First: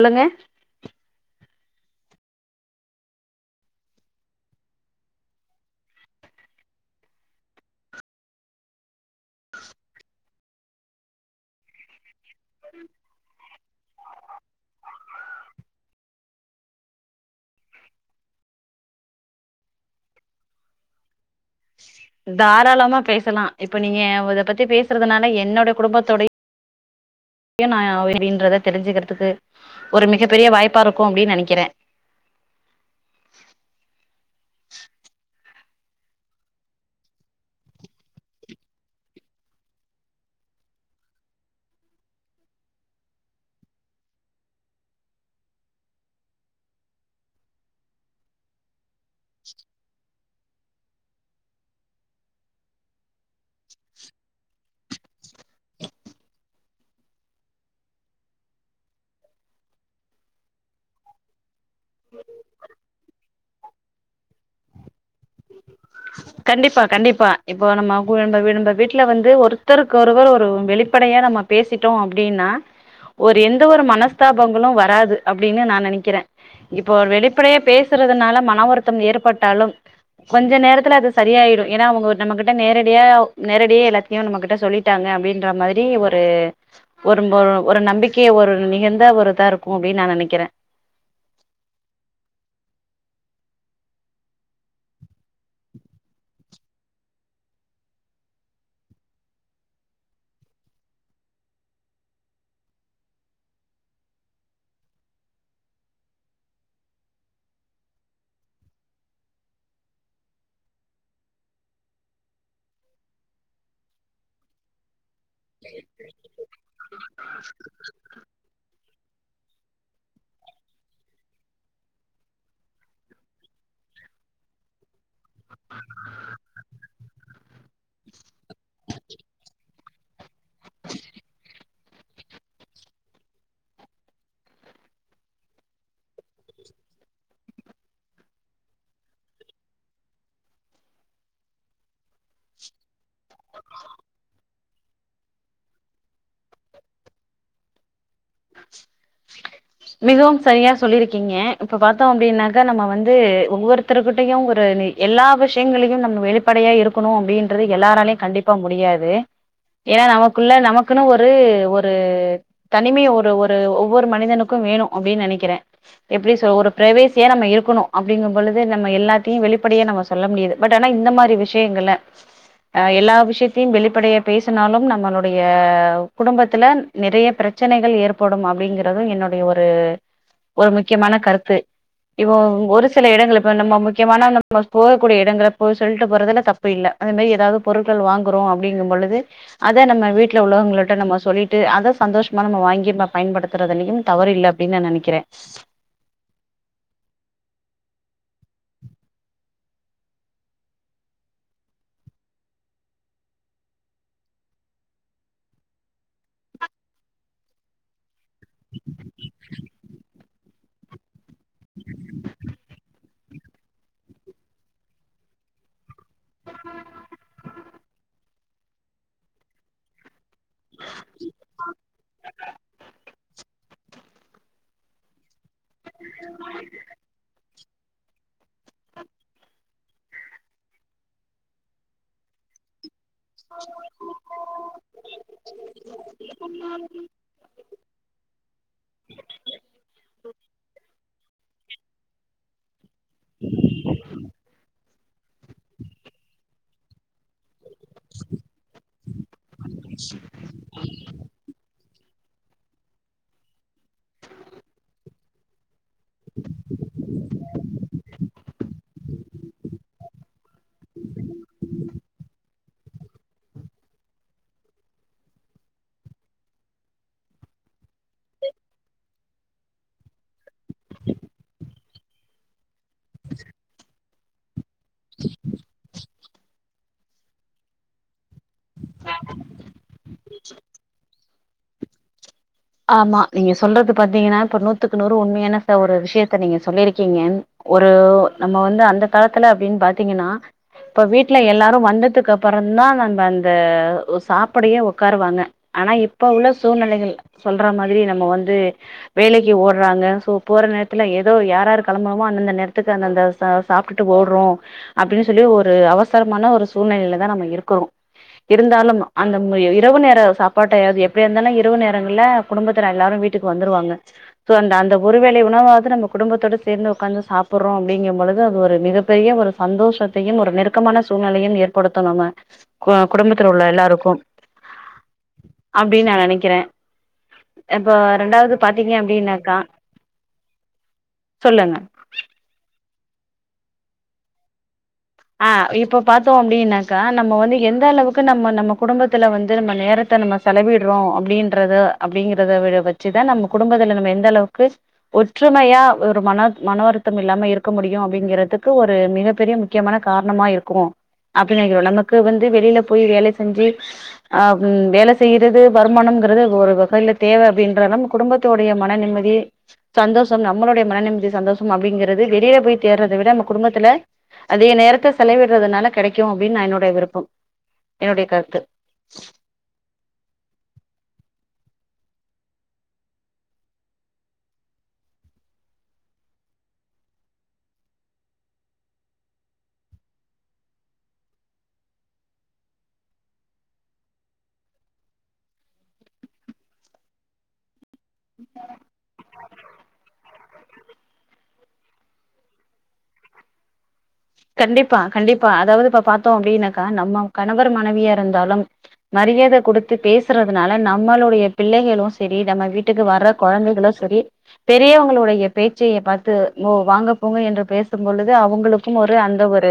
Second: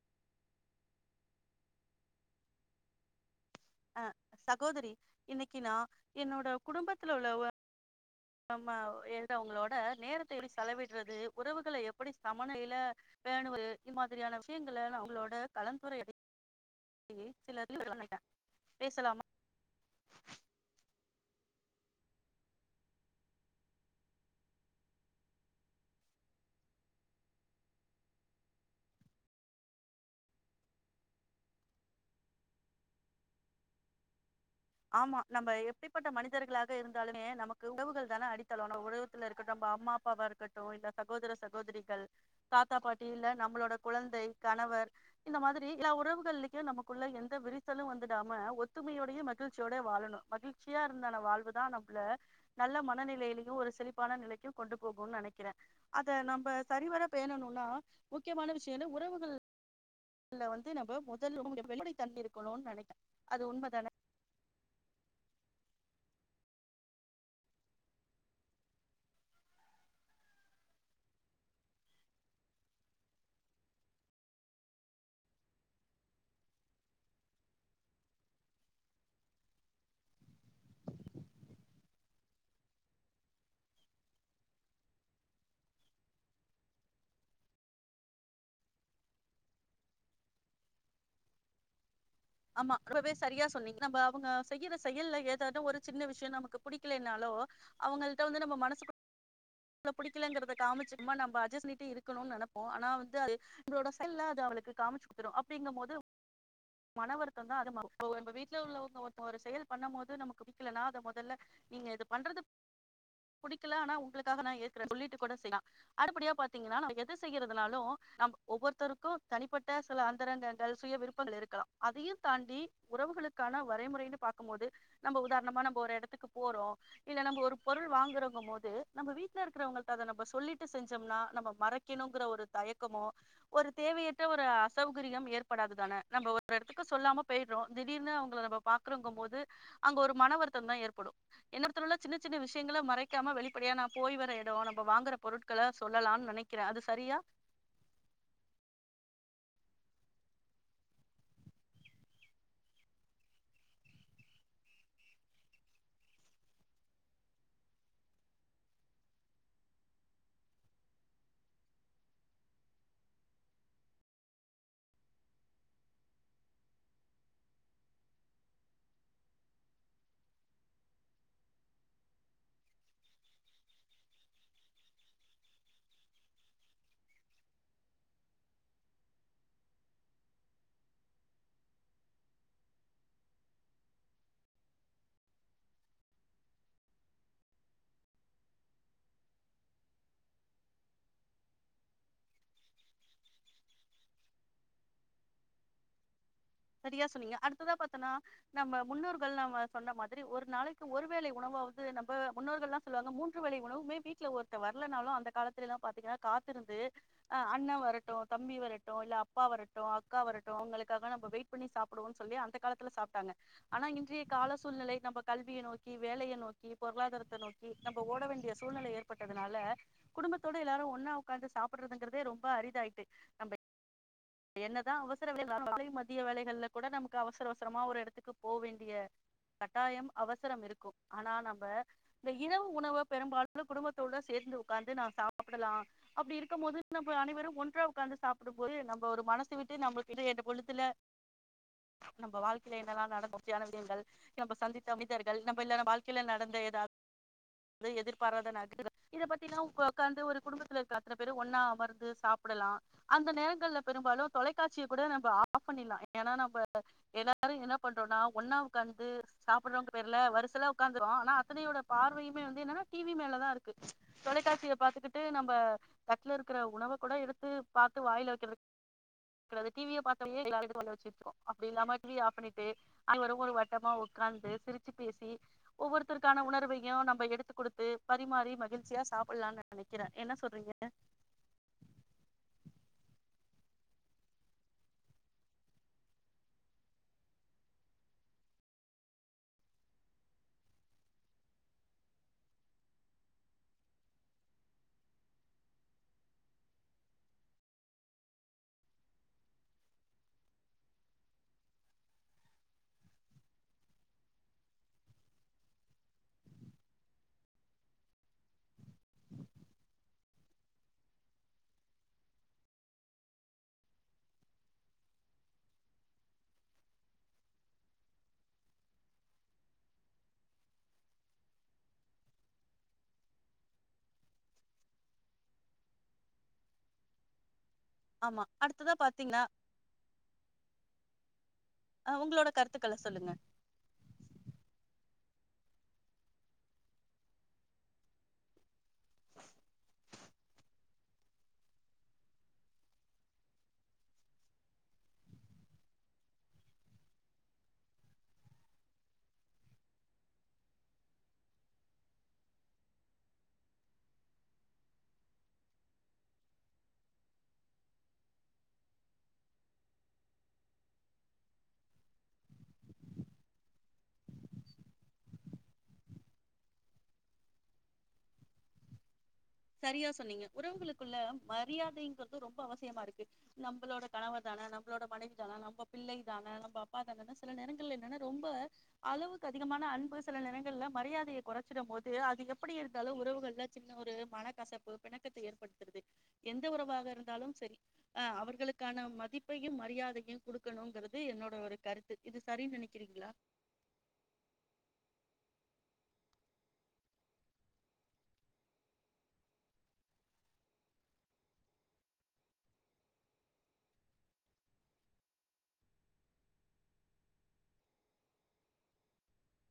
ல்லுங்க அ சகோதரி இன்னைக்கி நா என்னோட குடும்பத்துல உள்ள வ நம்ம எழுடவங்களோட நேரத்தை எப்டி செலவிடுறது உறவுகள எப் அப்டி சமநையில பேணுவது இது மாதிரியான விஷயங்க ந அவங்களோட கலந்துரை ஆட [unintelligible] பேசலாமா தாராளமா பேசலா இப்ப நீங்க இத பத்தி பேசுறதுனால என்னோட குடும்பத்தோடைய நா அப்டின்றதை தெரிஞ்சுக்கிறதுக்கு ஒரு மிகப்பெரிய வாய்ப்பா இருக்கு அப்டின்னு நெனைக்கிறே ஆமா நம்ம எப்படிப்பட்ட மனிதர்களாக இருந்தாலுமே நமக்கு உறவுகள் தானே அடித்தள நம்ம உலகத்துல இருக்கட்டு நம்ம அம்மா அப்பாவா இருக்கட்டு இல்ல சகோதர சகோதரிகள் தாத்தா பாட்டி இல்ல நம்மளோட குழந்தை கணவர் இந்த மாதிரி எல்லா உறவுகளையு நமக்குள்ள எந்த விரிசலு வந்துடாம ஒத்துமையோடைய க்ழ்சிசோடே வாழணு மகிழ்ச்சியா இருந்தான வாழ்வுதா நம்மள நல்ல மனநிலையிலயையு ஒரு செழிப்பான நிலைக்கும் கொண்டு போகும்னு நெனைக்கிறே அத நம்ம சரிவர்ப பேணணும்னா முக்கியமான விஷயம் என்ன உறவுகள்ல வந்து நம்ம முதலும் வெளிபடை தன்மை இருக்கணும்னு நெனைக்கே அது உண்மதானே கண்டிப்பா கண்டிப்பா இப்போ நம்ம [unintelligible] ந நம்ம வீட்டுல வந்து ஒருத்தருக்கொருவர் ஒரு வெளிப்படையா நம்ம பேசிட்டோ அப்டின்னா ஒரு எந்த ஒரு மனஸ்தாபங்களும் வராது அப்டின்னு நா நெனைக்கிறே இப்போ ஒரு வெளிப்படையா பேசுறதுனால மன வருத்தோ ஏற்பட்டாலு கொஞ்ச நேரத் த்துல அது சரியயிடு ஏன்னா அவங்க நம்ம கிட்ட நேரடியா நேரடிய எல்லாத்தையு நம்ம கிட்ட சொல்லிட்டாங்க அப்டின்ற மாரி ஒரு ஒரு ஒரு நம்பிக்கைய ஒரு மிகந்த ஒரு இதா இருக்கு அப்டின்னு நா நெனைக்கிறே ஆமா ரொம்பவே சரியா சொன்னீங்க நம்ம அவங்க செய்யற செயல்ல ஏதாவது ஒரு சின்ன விஷயோ நமக்கு புடிக்கலனாலோ அவங்கள்ட்ட வந்து நம்ம மனசு [unintelligible] புடிக்கலங்கிறத காமிச்சுோமா நம்ம அட்ஜஸ்ட் பண்ணிட்டே இருக்கணும்னு நெனைப்போ ஆனா வந்து அது நமளோட செயல்லல அது அவளுக்கு காமிச்சு குடுத்துரு அப்டிங்கும் போது மன வருத்தம் தா அது [unintelligible] வீட்டுல உள்ளவங்க ஒரு செயல் பண்ணும் போது நமக்கு புடிக்கலனா அத மொதல்ல நீங்க இது பண்றது புடிக்கல ஆனா உங்களுக்காக நா ஏக்குறே சொல்லிட்டு கூட செய்யலா அடிப்படியா பாத்தீங்கன்னா ந எத செய்யறதுனாலு நம்ம ஒவ்வொருத்தருக்கு தனிப்பட்ட சில அந்தரங்கங்கள் சுய விருப்பங்கள் இருக்கலா அதையு தாண்டி உறவுகளுக்கான வரைமுறைையன்னு பாக்க போது நம்ம உதாரணமா நம்ம ஒரு இடத்துக்கு போறோம் இல்ல நம்ம ஒரு பொருள் வாங்குறவங்க போது நம்ம வீட்டுல இருக்கிறவங்கள்ட அத நம்ம சொல்லிட்டு செஞ்சோம்னா நம்ம மறைக்கணுங்கிற ஒரு தயக்கமோ ஒரு தேவையற்ற ஒரு அசோகரியம் ஏற்படாதுதானே நம்ம ஒரு எடத்துக்கு சொல்லாம போயிடுறோ திடீர்னு அவங்கள நம்ம பாக்குறோங்கும் போது அங்க ஒரு மன வருத்த தா ஏற்படு என்ன [unintelligible] உள்ள சின்ன சின்ன விஷயங்க மறைக்காம வெளிப்படையா நா போய் வர இடோ நம்ம வாங்குற பொருட்களை சொல்லலாம்னு நெனைக்கிறே அது சரியா மிகவும் சரியா சொல்லிருக்கீங்க இப்ப பாத்தோ அப்டின்னாக்கா நம்ம வந்து ஒவ்வொருத்தருர்கிட்டையு ஒரு எல்லா விஷயங்களையு நம்ம வெளிப்படையா இருக்கணு அப்டின்றது எல்லாராலயு கண்டிப்பா முடியாது ஏன்னா நமக்குள்ள நமக்குன்னு ஒரு ஒரு தனிமை ஒரு ஒரு ஒவ்வொரு மனிதனு க்கும் வேணு அப்டின்னு நெனைக்கிறே எப்டி சொ ஒரு பிரவேசியா நம்ம இருக்கணு அப்டிங்கும்பொழுது நம்ம எல்லாத்தையு வெளிப்படையா நம்ம சொல்ல முடியது பட் ஆனா இந்த மாரி விஷயங்கள ஆ எல்லா விஷயத்தையும் வெளிப்படையா பேசினாலும் நம்மளுடைய குடும்பத்துல நிறைய பிரச்சனைகள் ஏற்படும் அப்டிங்கறதும் என்னோட் டைய ஒரு ஒரு முக்கியமான கருத்து இப்போ ஒரு சில இடங்களுக்கு இப்ப நம்ம முக்கியமான நம்ம போகக்கூடிய இடங்கள போய் சொல்ட்டு போறதுல தப்பு இல்ல அதே மாரி ஏதாவது பொருட்கள் வாங்குறோ அப்டிங்கும் பொழுது அத நம்ம வீட்ல உள்ளவங்கள்ட்ட நம்ம சொல்லிட்டு அத சந்தோஷமா நம்ம வாங்கி நம்ம பயன்படுத்துறதுலயு தவறு இல்ல அப்டின்னு நா நெனைக்கிறே சரியா சொன்னீங்க அடுத்ததா பாத்தீன்னா நம்ம முன்னோர்கள் நம்ம சொன்ன மாதிரி ஒரு நாளைக்கு ஒரு வேளை உணவாவது நம்ம முன்னோர்கள்ல்லாம் சொல்லுவாங்க மூன்று வேளை உணவுமே வீட்டுல ஒருத்த வரலனாலும் அந்த காலத்துல எல்லாம் பாத்தீங்கன்னா காத்திருந்து அஹ் அண்ணன் வரட்டும் தம்பி வரட்டு இல்ல அப்பா வரட்டு அக்கா வரட்டு அவங்களுக் காக நம்ப வெயிட் பண்ணி சாப்பிடுவோம்னு சொல்லி அந்த காலத்துல சாப்ட்டாங்க ஆனா இன்றைய கால சூழ்நிலை நம்ம கல்வியை நோக் க்கி வேலைய நோக்கி பொருளாதாரத்த நோக்கி நம்ப ஓட வேண்டிய சூழ்நிலை ஏற்பட்டதுனால குடும்பத்தோட எல்லாரு ஒன்னா உக்காந்து சாப்டுறதுங்கறதே ரொம்ப அரிதாயிட்டு நம்ம என்னதா அவசர வேல [unintelligible] மதிய வேலைகள்ல கூட நமக்கு அவசர அவசர் அப்பறமா ஒரு இடத்துக்கு போ வேண்டிய கட்டாயம் அவசரம் இருக்கும் ஆனா நம்ம இந்த இரவு உணவ பெரும்பாலு குடும்பத்தோட சேர்ந்து உக்காந்து நாம சாப்பிடலா அப்டி இருக்கும் போது நம்ம அனைவரும் ஒன்றா உட்கார்ந்து சாப்பிடும் போது நம் ப்போ ஒரு மனசு விட்டு நம்மளுக்கு [unintelligible] பொழுதுல நம்ப வாழ்க்கையில [unintelligible] விஷயங்கள் நம்ப சந்தித் மனிதர்கள் நம்ப இல்லன்னா வாழ்க்கையில நடந்த ஏதாவது து எதிர்பாராத [unintelligible] இத பத்தில்லா உக் உக்காந்து ஒரு குடும்பத்துல இருக்க அத்தன பேரு ஒன்னா அமர்ந்து து சாப்பிடலா அந்த நேரங்கள்ல பெரும்பாலு தொலைக்காட்சிய கூட நம்ப ஆஃப் பண்ணில்லா ஏனா நம்ப எல்லாரு என்ன பண்றோனா ஒன்னா உக்காந்து சாப்டறங்குற பேருல வருசலா உக்காந்தர்றோ ஆனா அத்தனையோட பார்வையுமே வந்து என்னனா டிவி மேல தா இருக்கு தொலைக்காட்சிய பாத்துகிட்டு நம்ப தட்ல இருக்ற உணவ கூட எடுத்து பாத்து வாயில வைக்கிற அப்ற அந்த டி வி ய பாக்கலயே [inaudible] வச்சுட்ருக்கு அப்டி இல்லாம டி வி ய ஆஃப் பண்ணிட் து அனைவரும் ஒரு வட்டமா உக் உக்காந்து சிரிச் ச்சி பேசி ஒவ்வொருத் த்தரருக்கான உணர்வையு நம்ப எடுத்து குடுத்து பரிமாறி மகி மகிழ்ச்சியா சாப்புல்லான் நெனைக்கறே என்ன சொல்றிங்க ஆமா நீங்க சொல்றது பாத்திங்கனா இப்ப நூத்துக்கு நூறு உண்மையானா ச ஒரு விஷயத்த நீங்க சொல்லிருக்கிங்கன் ஒரு நம்ம வந்து அந்த காலத்துல அப்பிடின் பாத்திங்கனா இப்ப வீட்ல எல்லாரு வந்ததுக்கப்றந்தா நம்ம அந்த சாப்படையே உக்காருவாங்க ஆனா இப்ப உள்ள சூழ்நிலைகள் சொல்ற மாதிரி நம்ம வந்து வேலைக்கு ஓடறாங்க சோ போற நேரத்துல ஏதோ யாராரு கெளம்பறமோ அந்தந்த நேரத்துக்கு அந்தந்த ச சாப்டுட்டு ஓடறோ அப்டினு சொல்லி ஒரு அவசரமான ஒரு சூழ்நிலையில தா நம்ம இருக்கறோ இருந்தாலும் அந்த இரவு நேர சாப்பாட்டயாது எப்படியாருந்தாலு இரவு நேரம் ங்கள்ல குடும்பத்துல எல்லாரு வீட்டுக்கு வந்துருவாங்க சோ அந்த அந்த ஒரு வேளை உணவாவது நம்ம குடும்பத்தோட சேர்ந்து உக்காந்து சாப்புடறோ அப்படிங்கிம் பொழுது அது ஒரு மிகப்பெரிய ஒரு சந்தோஷத்தையும் ஒரு நெருக்கமான சூழ்நிலையும் ஏற்படுத்து நம்ம கு குடும்பத்துல உள்ள எல்லாருக்கு அப்டின் நா நெனைக்கிறே இப்போ ஆமா ரெண்டாது பாத்தீங்க அடுத்ததா பாத்தீங்கன்னா அப்டினாக்கா சொல்லுங்க ஹலோ சொல்லுங்க ஆ இப்ப பாத்தோ அப்டினாக்கா நம்ம வந்து எந்த அளவுக்கு நம்ம நம்ம குடும்பத்துல வந்து நம்ம நேரத்த நம்ம செலவிடறோ அப்டின்றது அப்படிங்கறத வ வச்சுதா நம்ம குடும்பத்துல நம்ம எந்த அளவுக்கு ஒற்றுமையா ஒரு மன மன வருத்தமில்லாம இருக்க முடியு அப்படிங்கறதுக்கு ஒரு மிகப்பெரிய முக்கியமான காரணமா இருக்கு அப்டின் நெனைக்கிறோ நமக்கு வந்து வெளில போயி வேலை செஞ்சு ஆ வேல செய்யிறது வருமானம்ங்கறது ஒரு வகையில தேவ அப்படின்ற நம் குடும்பத்தொடைய மன நிம்மதி சந்தோஷம் நம்மளுடைய மன நிம்மதி சந்தோஷம் அப்டிங்கறது வெளில போய் தேடறத விட நம்ம குடும்பத்துல அதிக நேரத்த செலவிடறதனால கெடைக்கு அப்படினு நா என்னுடைய விருப்பம் என்னுடைய கருத்து சரியா சொன்னிங்க உறவுகளுக்குள்ள மரியாதைங்றது ரொம்ப அவசியமா இருக்கு நம்மளோட கணவர் தான நம்மளோட மனைவி தான நம்ம பிள்ளை தான நம்ம அப்பா தானனு சில நேரங்கள்ல என்னன்னா ரொம்ப அளவுக்கு அதிகமான அன்பு சில நேரங்கள்ல மரியாதையை குறைச்சிடும் போது அது எப்படி இருந்தாலு உறவுகள்ல சின்ன ஒரு மனக்கசப்பு பிணக்கத்த ஏற்படுத்தறது எந்த உறவாக இருந்தாலும் சரி ஆ அவர்களுக்கான மதிப்பையும் மரியாதையும் குடுக் இருக்கணுங்கறது என்னோட ஒரு கருத்து இது சரின்னு நெனைக்கிறிங்ளா கண்டிப்பா கண்டிப்பா அதாவது இப்ப பாத்தோ அப்டினாக்கா நம்ம கணவர் மனைவியா இருந்தாலும் மரியாதை குடுத்து பேசுறதுனால நம்மளுடைய பிள்ளைகளு சரி நம்ம வீட்டுக்கு வர்ற கெழந்தைகளு சரி பெரியவங்களுடைய பேச்சைய பாத்து ஓ வாங்க போங்க என்று பேசும் பொழுது அவங்களுக் ம் ஒரு அந்த ஒரு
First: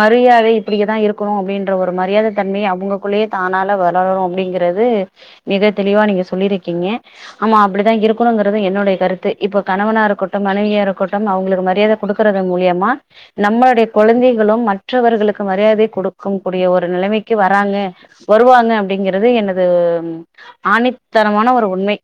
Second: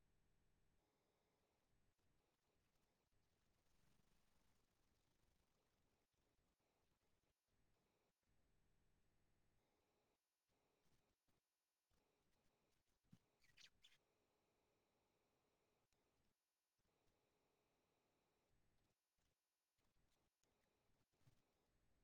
மரியாதை இப்படிதா இருக்கணு அப்படின்ற ஒரு மரியாதை தன்மை அவங்களுக்குள்ளேயே தானால வளரனு அப்டிங்கறது மிக தெளிவா நீங்க சொல்லிருக்கிங்க ஆமா அப்படிதா இருக்கணுங்றது என்னுடைய கருத்து இப்ப கணவனா இருக்கட்டும் மனைவியா இருக்கட்டும் அவங்களுக்கு மரியாத குடுக்கறது மூலியமா நம்மளுடைய குழந்தைகளும் மற்றவர்களுக்கு மரியாதை கொடுக்க கூடிய ஒரு நிலைமைக்கு வராங்க வருவாங்க அப்படிங்கிறது எனது ஆணித்தனமான ஒரு உண்மை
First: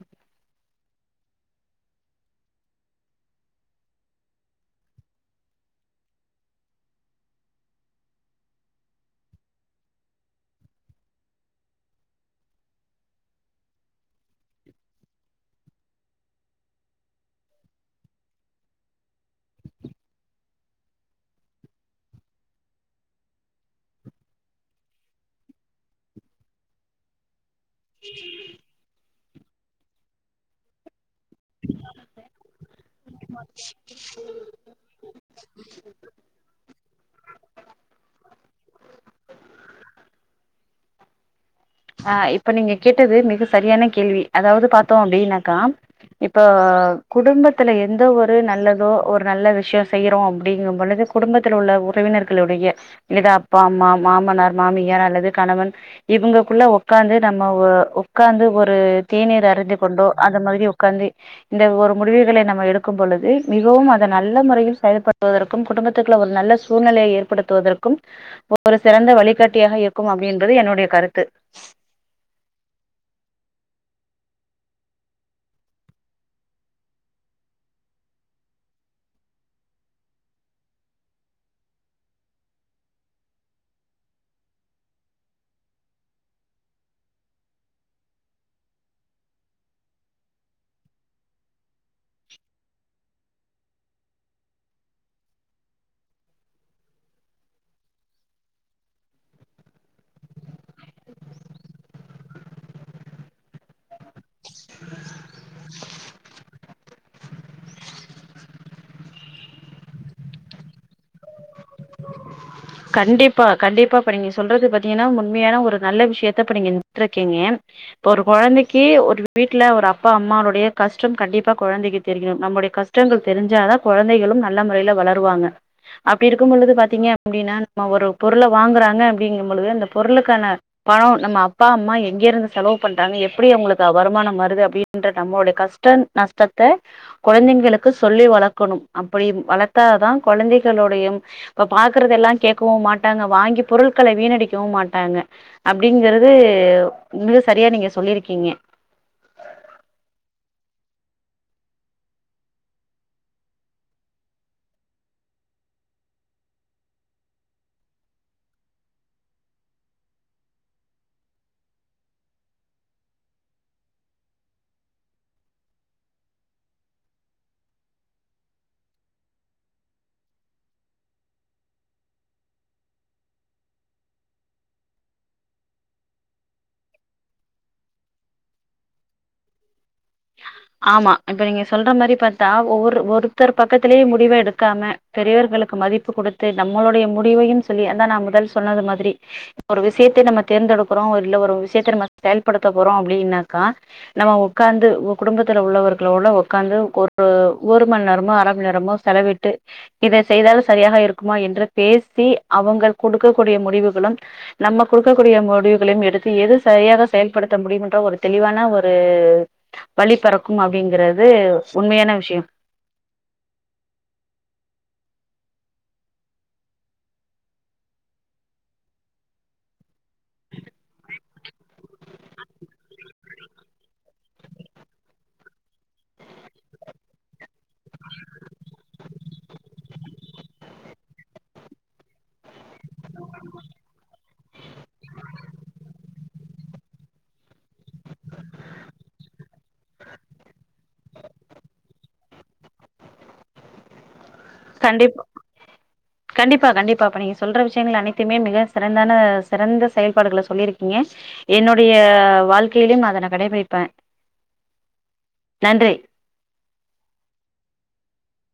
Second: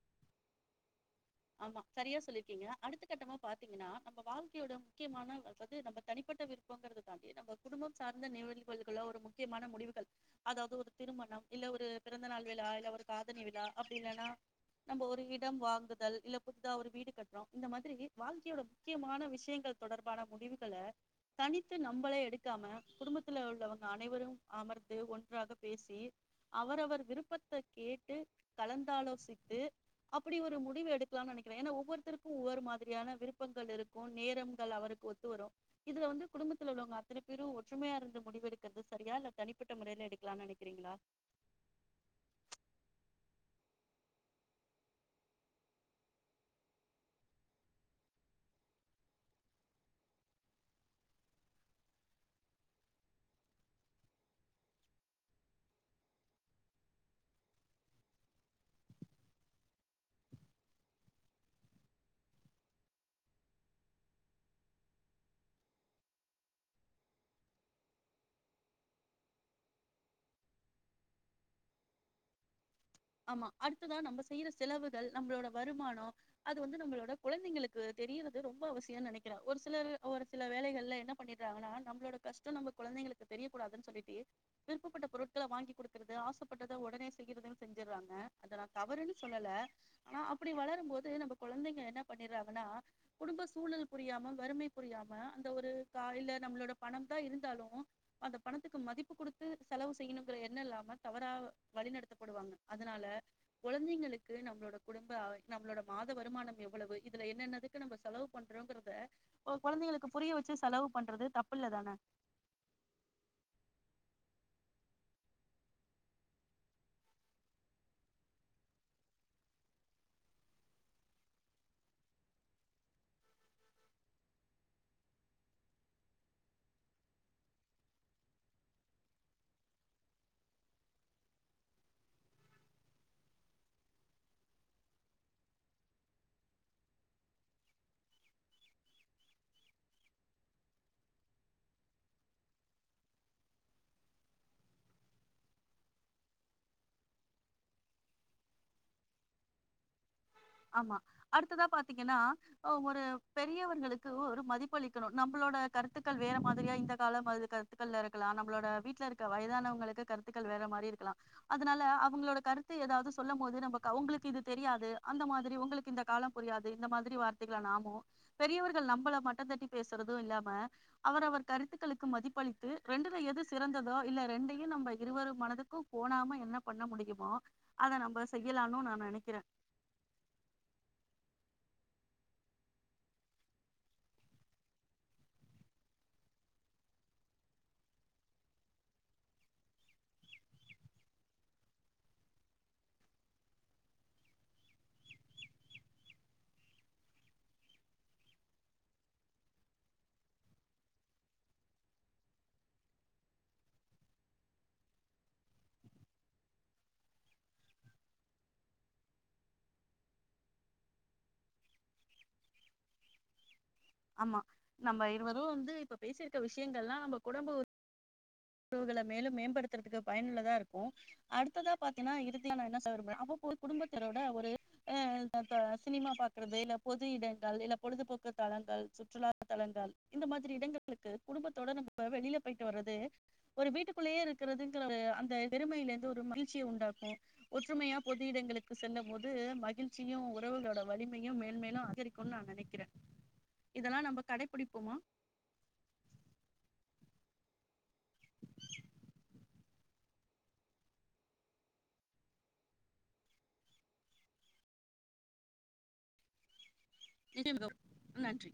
ஆமா சரியா சொல்லிருக்கிங்க அடுத்த கட்டமா பாத்திங்கனா நம்ம வாழ்க்கையோட முக்கியமான அதது நம்ம தனிப்பட்ட விருப்பங்கறது தாண்டி நம்ம குடும்பம் சார்ந்த நிகழ்வுகளோ ஒரு முக்கியமான முடிவுகள் அதாவது ஒரு திருமணம் இல்ல ஒரு பிறந்தநாள் விழா இல்ல ஒரு காதணி விழா அப்டி இல்லனா நம்ம ஒரு இடம் வாங்குதல் இல்ல புதுசா ஒரு வீடு கட்றோ இந்த மாதிரி வாழ்க்கையோட முக்கியமான விஷயங்கள் தொடர்பான முடிவுகள தனித்து நம்மளே எடுக்காம குடும்பத்துல உள்ளவங்க அனைவரும் அமர்ந்து ஒன்றாக பேசி அவரவர் விருப்பத்த கேட்டு கலந்தாலோசித் து அப்புடி ஒரு முடிவு எடுத் னு நினைக்கிறேன் ஏன்னா ஒவ்வொருத்தருக்கும் ஒவ்வொரு மாதிரியான விருப்பங்கள் இருக்கும் நேரங்கள் அவருக்கு ஒத்து வரும் இதுல வந்து குடும்பத்துல உள்ளவங்க அத்தனை பேரும் ஒற்றுமையா இருந்து முடிவெடுக்கறிறது சரியா இல்ல தனிப்பட்ட முறையில எடுக்கலாம்னு நினைக்கிறீங்களா அ இப்ப நீங்க கேட்டது மிக சரியான கேள்வி அதாவது பாத்தோம் அப்டின்னாக்கா இப்ப குடும்பத்துல எந்த ஒரு நல்லதோ ஒரு நல்ல விஷியே செய்றோ அப்டிங்கும் பொழுது குடும்பத்துல உள்ள உறவினர்களுடைய இதா அப்பா அம்மா மாமனார் மாமியார் அல்லது கணவன் இவுங்க குள்ள உக்காந்து நம்ம உக்காந்து ஒரு தேநீர் அருந்தி கொண்டோ அது மாத்ரி உக்காந்து இந்த ஒரு முடிவுகள நம்ம எடுக்கு பொழுது மிகவு அத நல்ல மொறையில செயல்படுவதற்கு குடும்பத்துக்குள்ள ஒரு நல்ல சூழ்நிலைய ஏற்படுத்துவதற்கு ஒரு சிறந்த வழிகாட்டியாக இருக்கு அப்டின்றது என்னுடைய கருத்து ஆமா அடுத்ததா நம்ம செய்யிற செலவுகள் நம்மளோட வருமான அது வந்து நம்மளோட கொழந்தைங்களுக்கு தெரியறது ரொம்ப அவசியோ நெனைக்கிறே ஒரு சிலர் ஒரு சில வேலைகள்ல என்ன பண்ணிடுறாங்கன்னா நம்மளோட கஷ்டோ நம்ம கொழந்தைங்களுக்கு தெரிய கூடாதுன்னு சொல்லிட்டு விருப்பப்பட்ட பொருட்கள வாங்கி குடுக்குறது ஆசைப்பட்டத ஒடனே செய்யறதுன் செஞ்சடுறாங்க அத நா தவறுன்னு சொல்லல ஆனா அப்டி வளரும் போது நம்ம குழந்தைங்க என்ன பண்ணடுறாங்கன்னா குடும்ப சூழல் புரியாம வறுமை புரியாம அந்த ஒரு கா இல்ல நம்மளோட பணம் தான் இருந்தாலும் அந்த பணத்துக்கு மதிப்பு குடுத்து செலவு செய்யணுங்கிற எண்ணம் இல்லாம தவறா வழிநடத்தப்படுவாங்க அதனால கொழந்தைங்களுக்கு நம்மளோட குடும்ப நம்மளோட மாத வருமான எவ்வளவு இதுல என்னென்னதுக்கு நம்ம செலவு பண்றோங்கறத கொழந்தைங்களுக்கு புரிய வச்சு செலவு பண்றது தப்புலதான கண்டிப்பா கண்டிப்பா இப்ப நீங்க சொல்றது பாத்தீங்கன்னா உண்மையான ஒரு நல்ல விஷியத்த இப்ப நீங்க [unintelligible] இருக்கீங்க இப்ப ஒரு கொழந்தைக்கி ஒரு வீட்டுல ஒரு அப்பா அம்மானுடைய கஷ்ட கண்டிப்பா கொழந்தைக்கு தெரியிணு நம்மளுடைய கஷ்டங்கள் தெரிஞ்சாதா கொழந்தைகளு நல்ல முறையில வளருவாங்க அப்டி இருக்கு பொழுது பாத்தீங்க அப்டின்னா நம்ம ஒரு பொருள வாங்குறாங்க அப்டிங்கும் பொழுது அந்த பொருளுக்கான பணம் நம்ம அப்பா அம்மா எங்க இருந்து செலவு பண்றாங்க எப்டி அவுங்குளுக்கு வருமானம் வருது அப்டின்ற நம்மளுடைய கஷ்ட நஷ்டத்த கெழந்தைங்களுக்கு சொல்லி வளர்க்கணும் அப்டி வளர்த்ததா கெழந்தைகளுட இப்ப பாக்குறதெல்லா கேட்கவு மாட்டாங்க வாங்கி பொருட்கள வீணடிக்கவு மாட்டாங்க அப்டிங்கறது உங்க சரியா நீங்க சொல்லிருக்கீங்க ஆமா அடுத்ததா பாத்தீங்கன்னா ஒரு பெரியவர்களுக்கு ஒரு மதிப்புளிக்கணு நம்புளோட கருத்துக்கள் வேற மாத்ரியா இந்த கால அது கருத்துக்கள்ல இருக்கலா நம்மளோட வீட்டுல இருக்க வயதானவங்களுக்கு கருத்துக்கள் வேற மாரி இருக்கலா அதனால அவுங்களோட கருத்து ஏதாவுது சொல்லு போது நமக்கு அவுங்களுக்கு இது தெரியாது அந்த மாதிரி உங்களுக்கு இந்த காலம் புரியாது இந்த மாதிரி வார்த்தைகளை நாமும் பெரியவர்கள் நம்மளை மட்ட தட்டி பேசுறது இல்லாம அவர் அவர் கருத்துக்களுக்கு மதிப்பளித்து ரெண்டுல எது சிறந்ததோ இல்ல ரெண்டையு நம்ம இருவர் மனதுக்கு கோனாம என்ன பண்ண முடியுமோ அத நம்ம செய்யலாம்னு நா நெனைக்கிற ஆமா இப்ப நீங்க சொல்ற மாரி பாத்தா ஒவ்வொரு ஒருத்தர் பக்கத்திலேயே முடிவ எடுக்காம பெரியவர்களுக்கு மதிப்பு குடுத்து நம்மளுடைய முடிவையு சொல்லி அதா நா முதல் சொன்னது மாரி ஒரு விஷியத்த நம்ம தேர்ந்தெடுக்கறோ இல்ல ஒரு விஷியத்த நம்ம செயல்படுத்த போறோ அப்டின்னாக்கா நம்ம உக்காந்து குடும்பத்துல உள்ளவர்களோட உட்காந்து ஒரு ஒரு மணி நேரமோ அர மண் நேரமோ செலவிட்டு இத செய்தால சரியாக இருக்குமா என்று பேசி அவங்க குடுக்கக்க கூடிய முடிவுகளும் நம்ம குடுக்கக்கூடிய முடிவுகளையும் எடுத்து எது சரியாக செயல்படுத்த முடியும்ன்ற ஒரு தெளிவான ஒரு வழி பெறக்கு அப்டிங்கறது உண்மையான விஷ்யோ ஆமா நம்ம இருவரும் வந்து இப்ப பேசிருக்க விஷயங்கள்லா நம்ம குடும்ப உறவுகள மேலும் மேம்படுத்துறதுக்கு பயனுள்ளதா இருக்கும் அடுத்ததா பாத்தீனா இறுதியா நா என்ன சொல்ல விரும்பற அவ்வப்போது குடும்பத்தினரோட ஒரு அஹ் [unintelligible] சினிமா பாக்குறது இல்ல பொது இடங்கள் இல்ல பொழுதுபோக்கு தலங்கள் சுற்றுலா தலங்கள் இந்த மாதிரி இடங்களுக்கு குடும்பத்தோட நம்ம வெளியில போயிட்டு வர்றது ஒரு வீட்டுக்குள்ளேயே இருக்கிறதுங்கிற அந்த அந்த வெறுமையில இருந்து ஒரு மகிழ்ச்சிய உண்டாக்கும் ஒற்றுமையா பொது இடங்களுக்கு செல்லும் போது மகிழ்ச்சியு உறவுகளோட வலிமையு மேன்மேலும் அதிகரிக்குன்னு நா நெனைக்கிறே இதெல்லா நம்ம கடை கண்டிப்பா கண்டிப்பா கண்டிப்பா இப்ப நீ சொல்ற விஷயங்கள் அனைத்துமே மிக சிறந்தான சிறந்த செயல்பாடுகளை சொல்லியிருக்கீங்க என்னுடைய வாழ்க்கையிலையு நா அத கடைபிடிப்பே நன்றி [inaudible] நன்றி